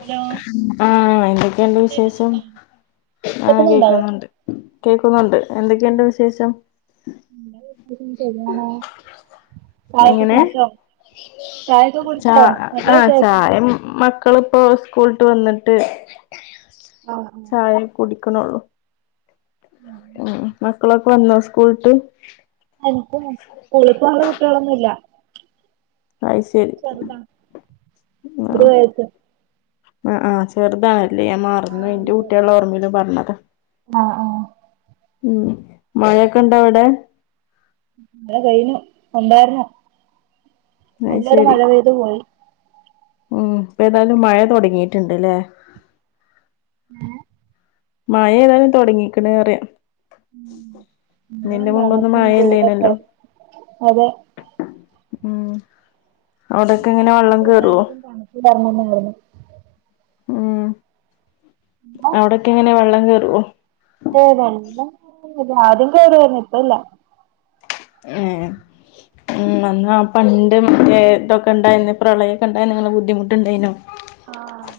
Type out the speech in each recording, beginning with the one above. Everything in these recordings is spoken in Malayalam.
ഹലോ ആഹ് എന്തൊക്കെണ്ട് വിശേഷം കേക്കുന്നുണ്ടോ ആഹ് കേക്കുന്നുണ്ടോ കേക്ക്ന്നുണ്ട് കേക്കുന്നുണ്ട് ക്കെണ്ട് ആ, വിശേഷം [unintelligible] ചായൊക്കെ എങ്ങനെ കുടിച്ചോ ചായൊക്കെ കുടിച്ചോ നല്ല വിശേഷം അയിന് മക്കളിപ്പോ സ്കൂൾട്ട് വന്നിട്ട് ആഹ് ആഹ് ചായ കുടിക്ക്ണൊള്ളൂ ഉം ഉം മക്കളൊക്കെ വന്നോ സ്കൂള്ട്ട് എൻക്ക് മക്കൾ ഇപ്പ അവടെ കുട്ട്യോളൊന്നുല്ല അത് ശരി ചെർതാ ഒര് ആഹ് വയസ്സ് ആഹ് ആഹ് ചെറ്താണല്ലേ ഞാൻ മറന്ന് പോയി ഇന്റെ കുട്ട്യളെ ഓർമ്മേല് പറഞ്ഞതാ ആഹ് ആഹ് ഉം മയക്കെ ഇണ്ടോ അവടെ മഴ കയ്ഞ്ഞു ഉണ്ടാര്ന്നു അത് നല്ലൊരു ശരി മഴ പെയ്തു പോയി ഉം ഇപ്പേതാലും മഴ തൊട്ങ്ങിട്ട്ണ്ട്ല്ലേ ഏഹ് മഴ ഏതാലും തൊട്ങ്ങിക്ക്ണ് റിയാ മഴയും ഇതിന്റെ മുമ്പൊന്നും തണുപ്പും മയ ചൂടൊക്കെ ഇല്ലേനല്ലോ അതെ ഉം അവ്ടൊക്കെ ഇവിടെ എങ്ങനെ വെള്ളം വന്നപ്പോ കേറോ എല്ലാർക്കും [unintelligible] ഉം അവിടൊക്കെങ്ങനെ വെള്ളം കേറോ ഏഹ് വെള്ളം കേറൽ ആദ്യം കേറുവേര്ന്ന് ഇപ്പല്ല ഏഹ് ഉം അന്ന് ആ പണ്ട് മറ്റേ ഇതൊക്കെണ്ടായന്ന് പ്രളയൊക്കെ ഇണ്ടായന്ന് ഇങ്ങള് ബുദ്ധിമുട്ട് ഇണ്ടേയിനോ ആഹ്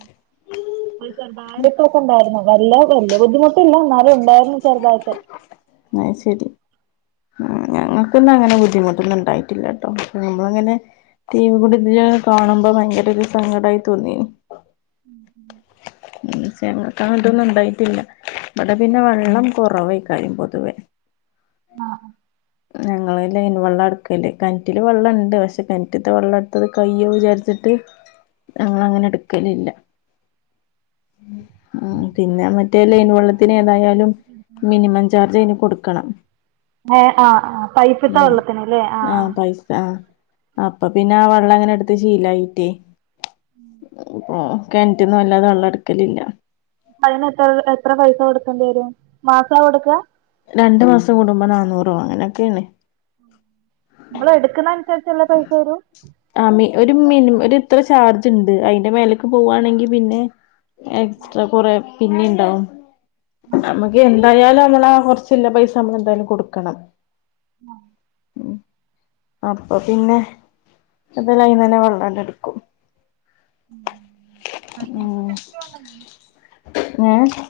ഇവ്ടെ ചെർതായിട്ടൊക്കെ ഇണ്ടായിരുന്നു വല്ല വല്യ ബുദ്ധിമുട്ടില്ല എന്നാലും ഉണ്ടായിരുന്നു ചെറുതായിട്ട് അയ് ശരി ഉം ഞങ്ങൾക്ക്ന്നാ അങ്ങനെ ബുദ്ധിമുട്ടൊന്നും ഇണ്ടായിട്ടില്ലട്ടോ നമ്മളങ്ങനെ ടീവി കൂടെ ഇത് ഇങ്ങനെ കാണുമ്പോ ഭയങ്കരൊരു സങ്കടായി തോന്നിനി ഉം ഞങ്ങൾക്കന് ത്തൊന്നും ഇണ്ടായിട്ടില്ല ഇവടെ പിന്നെ വള്ളം കൊറെവേക്കാരം പൊതുവേ ആഹ് ഞങ്ങള് ലൈൻ വെള്ള ഇട്ക്കല് കെണ്റ്റ്ല് വെള്ളണ്ട് പക്ഷെ കെൻറ്റ്ത്തെ വെള്ളട്ത്തത് കയ്യോ വിചാരിച്ചി ത് ഞങ്ങളങ്ങനെ ഇട്ക്കലില്ല ഉം പിന്നെ മ മറ്റേ ലൈൻ പൈപ്പിലെ വെള്ളത്തിന് വെള്ളം ഏതായാലും തീരെ മിനിമം ചാർജ് അയ്ന് കൊട്ക്കണം ഏഹ് ആഹ് ആഹ് പൈപ്പ്ത്തെ വെള്ളത്തിന് ല്ലേ ആ ആഹ് പൈസാ ആ അപ്പൊ പിന്നെ ആ വെള്ളങ്ങനെ ഇട്ത്ത് ശീലായിട്ടേ കെൻറ്റ്ന്ന് വല്ലാതെ വെള്ളം ഇട്ക്കലില്ല അതിനെത്ര എത്ര പൈസ കൊടുക്കേണ്ടി വരും മാസാ കൊടുക്ക രണ്ടു മാസം കൂടുമ്പോ നാന്നൂറോ അങ്ങനൊക്കെണ് ഇമ്മൾ എട്ക്ക്ന്ന അൻസര്ച്ച്ള്ള പൈസ വരും ആഹ് മി ഒരു മിനിമം ഒരു ഇത്ര ചാർജ് ഉണ്ട് അയ്ന്റെ മേലേക്ക് പോവാണെങ്കിൽ പിന്നെ എക്സ്ട്രാ കൊറെ പിന്നെണ്ടാവും അമ എന്തായാലും ങ്ങനെ കുറച്ചില്ല പൈസ നമ്മളന്തായാലും കൊടുക്കണം. ഉം അപ്പൊ പിന്നെ അത് ഞാൻ അയ്‌ന്നഞ്ഞേ വെള്ളാണ്ട്ട്ക്കും ഉം ആഹ് ഇപ്പൊ കിണറ്റിൽ വെള്ളല്ലേ ഏഹ്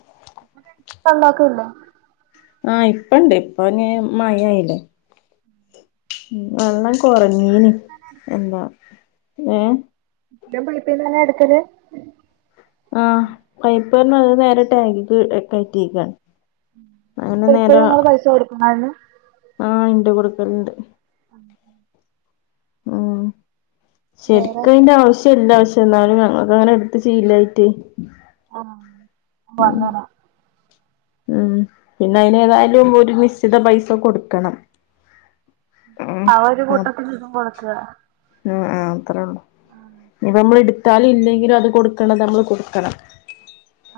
വെള്ളൊക്കെ ഉണ്ടോ ആഹ് ഇപ്പണ്ട് ഇപ്പ പിന്നെ മായായില്ലേ ഉം വെള്ള ഇപ്പഴും കൊറഞ്ഞീന് പൈപ്പിന്നെന്നെ എടു എന്താ ഏഹ് എല്ലാം പൈപ്പീന്ന്ന്നെ എടുക്കല് ആഹ് പൈപ്പ്ന്ന് ഇള്ള നേരെ ടാങ്കിക്ക് കയറ്റിക്കാണ് അങ്ങനെ അപ്പൊ നേരെ ഇപ്പഴും നിങ്ങള് പൈസ കൊടുക്കണാ അയ്ന് ആഹ് ണ്ട് കൊടുക്കല്ണ്ട് ആഹ് ഉം വേറെ ശരിക്കതിന്റെ ആവശ്യ ഇല്ലാ ക്ഷെ എന്നാലും ഞങ്ങൾക്ക് അങ്ങനെ എടുത്ത് ശീലായിട്ടേയ് ആഹ് പ്പ അങ്ങനെ ഉം പിന്നെ അയ്നേതായാലും ഒരു നിശ്ചിത പൈസ കൊടുക്കണം ആഹ് ഒരു കൂട്ടത്തിൽ ഇതും കൊടുക്ക ആഹ് ആഹ് അത്രേ ഉള്ളൂ ഇനിപ്പമ്മ ഇട് ത്താലും ഇല്ലെങ്കിലും അത് കൊടുക്കാള്ളത് നമ്മൾ കൊടുക്കണം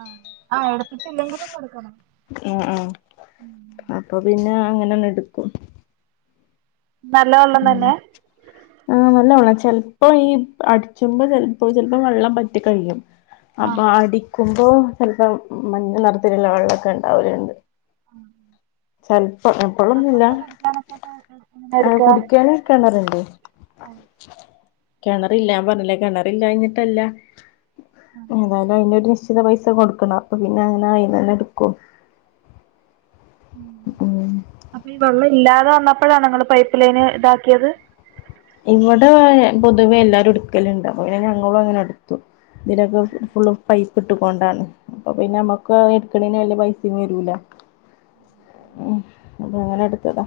ആഹ് ആഹ് എടുത്തിട്ടില്ലെങ്കിലും കൊടുക്കണം എഹ് ഏഹ് അപ്പൊ പിന്നെ അങ്ങനെന്നെടുക്കും നല്ല വെള്ളം ഉം തന്നെ ആഹ് നല്ലവെള്ള ചെൽപ്പോ ഈ അടിച്ചുമ്പ ചിലപ്പോ ചിലപ്പോ വെള്ളം പറ്റെ കഴിയും ആഹ് അപ്പൊ അടിക്കുമ്പോ ചിലപ്പോ മഞ്ഞ നിറത്തിലുള്ള വെള്ളക്കെ ഇണ്ടാവലുണ്ട് ഉം ചെൽപ്പോം എപ്പോളൊന്നുല്ല അത് എങ്ങനെ ഏഹ് എടുക്കാ കുടിക്കാൻ ഒരു കിണറുണ്ട് കിണറില്ലാൻ പറഞ്ഞില്ലേ കിണറില്ലാഞ്ഞിട്ടല്ല ഏന്തായാലും അയ്നൊഒരു ശ്ചിത പൈസ കൊടുക്കണം അപ്പൊ പിന്നെ അങ്ങനെ ആയിന്നന്നെ എടുക്കു ഉം അപ്പൊ ഈ വെള്ളം ഇല്ലാതെ വന്നപ്പോഴാണൊ നിങ്ങള് പൈപ്പ് ലൈന് ഇതാക്കിയത് ഇവിടെ പൊതുവേ എല്ലാരും എടുക്കലുണ്ട് അപ്പൊ പിന്നെ ഞങ്ങളും അങ്ങനെ എടു തു ഇതിനക്കെ ഫുള്ളും പൈസ ഇട്ടുകൊണ്ടാണ് അപ്പൊ പിന്നെ നമ്മുക്ക് എടുക്കണിന് വല്യ പൈസിം വരൂല ഉം അപ്പൊ അങ്ങനെ എടുത്തതാ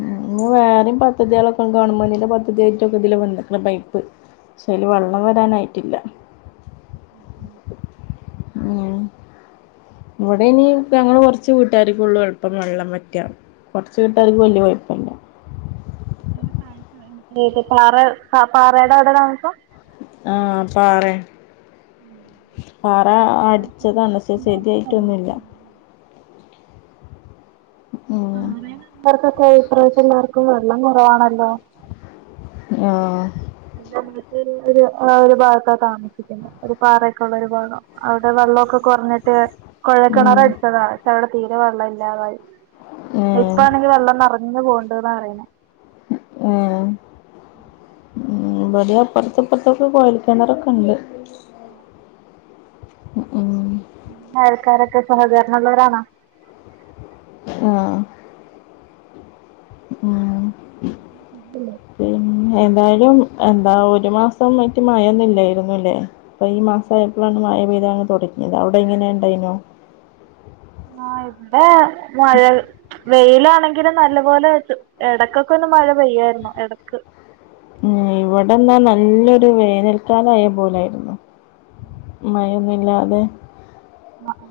ഉം ഇന്ന് വേറിം പദ്ധതികളൊക്കെ ഗവൺമെന്റിന്റെ പദ്ധതിയായിട്ടൊക്കെ ഇതിലെ വന്നക്കണ് പൈപ്പ് പക്ഷേ അയിൽ വെള്ളം വരാനായിട്ടില്ല ഉം ഉം ഇവിടെ ഇനി പ്പൊ ഞങ്ങള് കുറച്ചു വീട്ടുകാർക്കൊള്ളൂ എളുപ്പം വെള്ളം വറ്റാ കുറച്ച് വീട്ടുകർക്ക് വല്യ കൊയപ്പല്ല [unintelligible] തെ പാറ പ പാറയുടെ അവിടെ താമസം ആഹ് പാറെ പാറ അടിച്ചതാണ് പക്ഷെ എല്ലാവർക്കും വെള്ളം ശരിയായിട്ടൊന്നുല്ല ഉം പാറയിൽ ഉള്ളവർക്കൊക്കെ ഇപ്രവശ്യം എല്ലാർക്കും വെള്ളം കുറവാണല്ലോ ആഹ് ന്റെ അനുജത്തി ഒര് ഒരു ഭാഗത്താ താമസിക്ക ക്കുന്നെ ഒരു പാറൊക്കെള്ള ഒരു ഭാഗം അവിടെ വെള്ളക്കെ കുറഞ്ഞിട്ട് ഉം കൊഴൽക്കിണർ അടിച്ചതാ പക്ഷെ അവിടെ തീരെ വെള്ളം ഇല്ലാതായി ഏഹ് ഇപ്പാണെങ്കി വെള്ളം നെറ ഞ്ഞ് പോവുണ്ട്ന്നാ പറയുന്നേ ഉം ഏഹ് ഉം ഇവടിം അപ്പറത്തും ഇപ്പറത്തൊക്കെ കൊഴൽ കിണറൊക്കെണ്ട് ആഹ് ഉ ഊം അയൽക്കാരൊക്കെ സഹകരണള്ളവരാണോ ആഹ് ഉം പിന്നെ എന്തായാലും എന്താ ഒരു മാസം ആയിട്ട് മഴൊന്നും ഇല്ലായിരുന്നുല്ലേ അപ്പൊ ഈ മാസായപ്പഴാണ് മയ പെയതാങ്ങ് തുടങ്ങിയത് അവിടെ എങ്ങനെയ ഉണ്ടയ്നോ ആഹ് ഇവിടെ മഴ വെയിലാണെ ങ്കിലും നല്ല പോലെ എടക്കൊക്കെ ഒന്ന് മഴ പെയ്യായിരുന്നു എടക്ക് ഏഹ് ഇവിടെന്നാ നല്ലൊരു വേനൽക്കാല ആയ പോലായിരുന്നു മയൊന്നുല്ലാതെ ആഹ്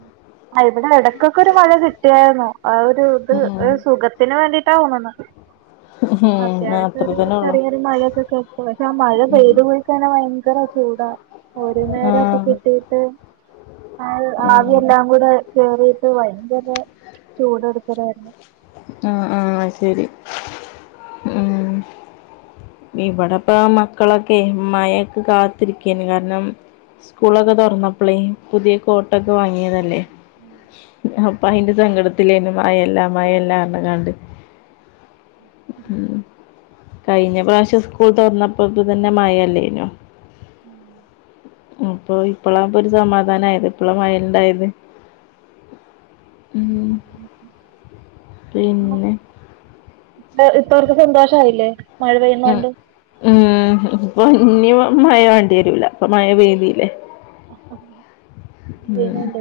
ആ ഇവിടെ ഇടക്കൊക്കെ ഒരു മഴ കിട്ടിയായിരുന്നു ആ ഒരു ഇത് ഉം സുഖ ത്തിന് വേണ്ടിട്ടാ തോന്നണത് ഉം അത്യാവശ്യം അത്ര ഒരു തന്നെ ഉള്ളു ചെറിയൊരു മഴയൊക്കെ കെട്ട പക്ഷെ ആ മഴ ഉം പെയ്ത് പോഴിക്കഴിഞ്ഞ ഭയങ്കര ചൂടാ ഒരു നേരക്കെ ആഹ് കിട്ടീട്ട് ആ ഉം ആവിയെല്ലാം കൂടെ കേറീട്ട് ഭയങ്കര ചൂട് എടുക്കലായിരുന്നു ആഹ് ആഹ് അഹ് ശരി ഉം ഇവിടെപ്പ മക്കളൊക്കെ മഴക്ക് കാത്തിരിക്കായിരുന്നു കാരണം സ്കൂളൊക്കെ തുറന്നപ്പളേ പുതിയ കോ ട്ടൊക്കെ വാങ്ങിയതല്ലേ അപ്പൊ അതിന്റെ സങ്കട ത്തിലേനു മഴെല്ല മഴെല്ല അറിഞ്ങ്ങാണ്ട് ഉം കഴിഞ്ഞ പ്രാവശ്യ സ്കൂൾ തുറന്നപ്പോ തന്നെ മഴല്ലേനോ അപ്പൊ ഇപ്പളാപ്പൊ ഒരു സമാധാനയത് ഇപ്പള മയണ്ടായത് ഉം പിന്നെ ഇ ഇപ്പവർക്ക് സന്തോഷയില്ലേ മഴ പെയ്യുന്ന ഉം കൊണ്ട് ഉം ഇപ്പൊ ഇനി മഴ വേണ്ടി വരൂല ഇപ്പ മഴ പെയ്തില്ലേ [unintelligible] ഉം പെയ്യുന്നോണ്ട്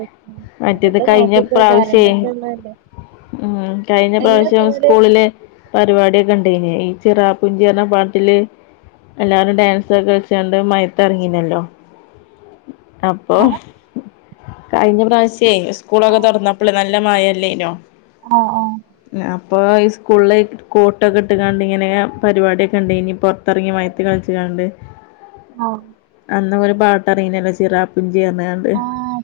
മറ്റത് അതൊക്കെ കഴിഞ്ഞ നോക്കിക്കോ പ്രാവശ്യേ കറണ്ടൊക്കെ ഉള്ളതല്ലേ ഉം കഴിഞ്ഞ എങ്ങനെ പ്രാവശ്യം പോയത് സ്കൂളില് പരിപാടിയൊക്കെ ഉണ്ടയ്നെയ് ഈ ചിറാപ്പുഞ്ചി പറഞ്ഞ പാട്ടില്എല്ലാരും ഡാൻസ് ഒക്കെ വെച്ചാണ്ട് അത് മയത്തറങ്ങിനല്ലോ അപ്പൊ കഴിഞ്ഞ പ്രാവശ്യേ സ്കൂളൊക്കെ ആഹ് തുറന്നപ്പള് നല്ല മഴല്ലേനോ ആഹ് ആഹ് അപ്പോ ഈ സ്കൂളില് കോട്ടൊക്കെ ഇട്ട് കാണ്ട് ഇങ്ങനെ പരിപാടിയൊക്കെ ഉണ്ടെയ്നി പുറ ത്തിറങ്ങി മയത്ത് കളിച്ച്ങ്ങാണ്ട് ആഹ് അന്ന് ഒരു പാട്ട് ഇറങ്ങീനേല്ലോ ചിറാപ്പുഞ്ചി പർഞ്ങ്ങാണ്ട് ആഹ്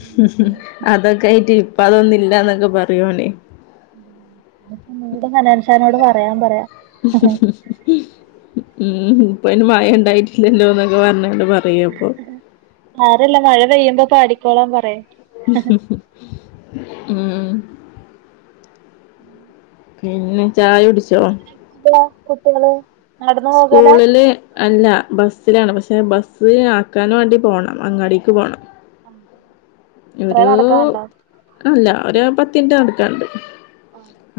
ഉം ഉ അതൊക്കെ ആയിട്ട് ഇപ്പ അതൊന്നുംല്ലന്നൊക്കെ പറയോണെ നിട് കനൻഷാനോട് പറയാൻ പറയാം [unintelligible] ഉം ഇപ്പ അതിന് മഴ ഉണ്ടായിട്ടില്ലല്ലോ എന്നൊക്കെ പറഞ്ഞൊണ്ട് പറയ അപ്പൊ സരല്ല മഴ പെയ്യുമ്പോ പാടിക്കോളാൻ പറയാ ഉം [unintelligible] പിന്നെ ചായ കുടിച്ചോ എല്ല കുട്ടികള് നടന്നു പോകലാ സ്കൂളില് അല്ല ബസ്സിലാണ് പക്ഷേ ബസ്സ് ആക്കാൻ വേണ്ടി പോകണം അങ്ങടി ക്ക് പോകണം ആഹ [unintelligible] ഒരു അല്ല ഒരു പത്തിറ്റ് നടക്കാണ്ട്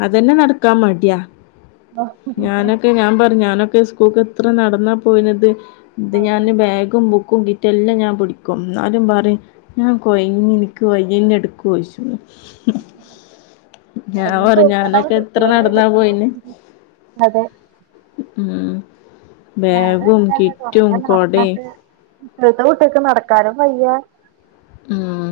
അതന്നെ നട- നടകാൻ മടിയ ഞാനൊക്കെ ഞാൻ പറഞ്ഞലേക്കെ സുകുൾക്ക എത്ര നടന്നാ പോയിനത് ഇത് അതെ ഞാന് ബാഗും ബുക്കും കി- റ്റെല്ലാം ഞാൻ പിടിക്കും എന്നാലും പറയും ഞാൻ കൊയങ്ങി എനിക്ക് വയ്യ എന്നെ എടുക്കോച്ചും അഹ [unintelligible] പറഞ്ഞു തോക്കണം ഞാനൊക്കെ എത്ര കുട്ടികളെ നടന്നാ എടുക്കണം പോയിന് അതെ ഉം ഞാനും ബേഗും അങ്ങനെന്നെ കിറ്റും കൊട ഇവിത്തെ കുട്ടിക്ക് നടക്കാനും വയ്യ ഉം.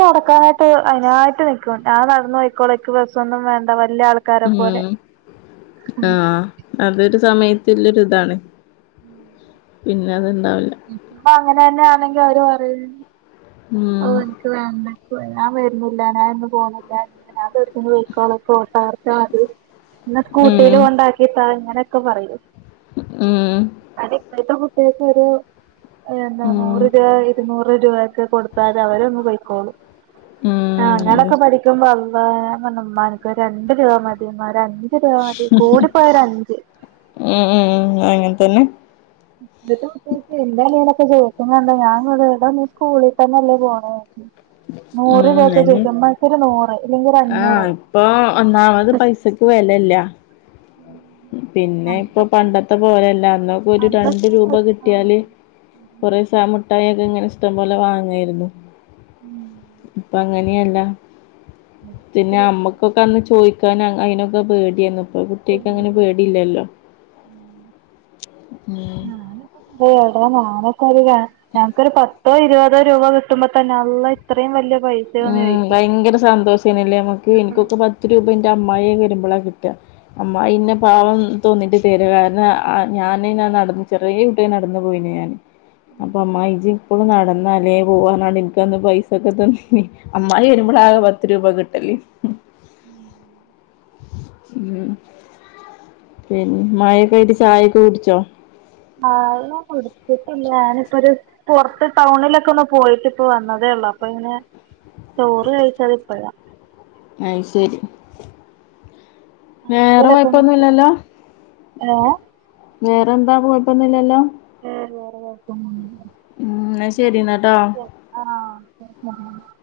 നടക്കാനായിട്ട് അതിനായിട്ട് നക്കും ഞാൻ നടന്നു പോക്കോള എക്ക് ബസംന്നും വേണ്ട വല്ല ആൾ- ഉം ആഹ അതൊരു സമയത്തിന്റെ ഒരു ഇതാണ് പിന്നെ അത്ണ്ടാവില്ല അപ്പൊ അങ്ങനെ തന്നെയാണെങ്കി അവര് പറയും ഓ ഉം എനിക്ക് വേണ്ട ഞാ വരുന്നില്ല എന്നും പോണില്ല അക്കള കോട്ടാർക്കതി [unintelligible] ഇ ഉം. സ്കൂട്ടിൽ കൊണ്ടാക്കിട്ടാതാ ഇങ്ങനെയൊക്കെ പറയൂ ഉം അ ഇപ്പോഴത്തെ കുട്ടിക്ക അറിയ ഒരു ഉം. നൂറ് രൂപ ഇരുന്നൂറ് രൂപൊക്കെ കൊടു- അ അത അവര ഒന്ന് പോയിക്കോളൂ ആ ഉം. അതെ. അങ്ങളോക്കെ മ്പ അവ്മ്മാക്ക രണ്ട രൂപ മതിയമാഞ് [unintelligible] ശരിയ മതി കൂടി പോയൊ ഒരു അഞ്ച് ഉം ഉം ഉ അങ്ങനെ തന്നെ ഇത്ത [inaudible] എന്റെണലൊക്കെ ചോദിക്കണ്ട ഞാ ഇവിട സ്കൂളിൽ തന്നെല്ലേ പോണി നൂറ് ഉം. രൂപക്ക അയിന് കേക്കും മ ഒരു നൂറ് ഇല്ലെങ്കിൽ ഒരു ആഹ് അഞ്ഞൂറ് ഇപ്പൊ ഒന്നാമത് പൈസക്ക് വിലല്ല ഉം പിന്നെ ഇപ്പൊ പണ്ടത്തെ പോലല്ല അന്നക്ക ഒരു അന്നൊക്കെ രണ്ട് ഒരു രൂപ കിട്ടി- പത്ത് കട്ടിയാല് കുറേ ദസ മിഠായി ഒക്കെ ഇങ്ങനെ ഇഷ്ടം പോലെ വാ ങ്ങായിരുന്നു ഇപ്പൊ അങ്ങനെയല്ല പിന്നെ ഞമ്മക്ക് ഓക്ക് അന്ന് ചോദിക്കാൻ അതിനൊക്കെ പേടിയന്ന് ഇ- ഇപ്പാ അങ്ങനെ പേടില്ലല്ലോ മ് ഞാനൊക്കെ അറയാ അതാ നാനൊക്കെ അത [unintelligible] ഞങ്ങക്കൊരു പത്തോ ഇരുപതോ രൂപ കിട്ടുമ്പോ തന്നെ അള്ള ഇത്രയും വലിയ പൈസ ഉം ഭയങ്കര സന്തോഷേനല്ലേ നമക്ക് എനിക്കൊക്കെ പത്ത് രൂപ എന്റെ അമ്മായി വരുമ്പോളാ കിട്ടാ അമ്മ ഇന്ന പാവം തോന്നിട്ട് തര് കാരണം ഞാനേഞാ നടന്ന് ചെറിയേ കുട്ടി നടന്നു പോയിഞ് ഞാൻ അപ്പൊ അമായി ജി ഇപ്പളും നടന്നല്ലേ പോവാന്നറിഞ് ഇൻക്കന്ന് പൈസൊക്കെ തന്നീ ഞ്ഞി അമ്മായി വരുമ്പോളാകെ പത്ത് രൂപ കിട്ടല് ഉം പിന്നെ മഴൊക്കെ ആട്ട് ചായൊക്കെ കുടിച്ചോ ആഹ് ഞൻ കൊടുത്തിട്ടില്ല ഞാനിപ്പൊ ഒരു പുൊറത്ത് ടൗണിലൊക്കെ ഒന്ന് പോയിട്ട് ഇപ്പ വന്നതേ ഉള്ളൂ അപ്പൊ ങ്ങനെ ചോറ് കയ്ച്ചത് ഇപ്പഴാ അഹ് ശരി വേറെ ഇതിലൊക്കെ ഒന്ന് പോവണ്ട കൊയപ്പൊന്നുംല്ലല്ലോ ഏഹ് വേറെന്താ പോയിട്ടന്നില്ലല്ലോ ഏഹ് വേറെ ഉം ന്നാ ശരി ന്നാ വേറെകൊയപ്പൊന്നുല്ല ട്ടോ ആഹ് [unintelligible]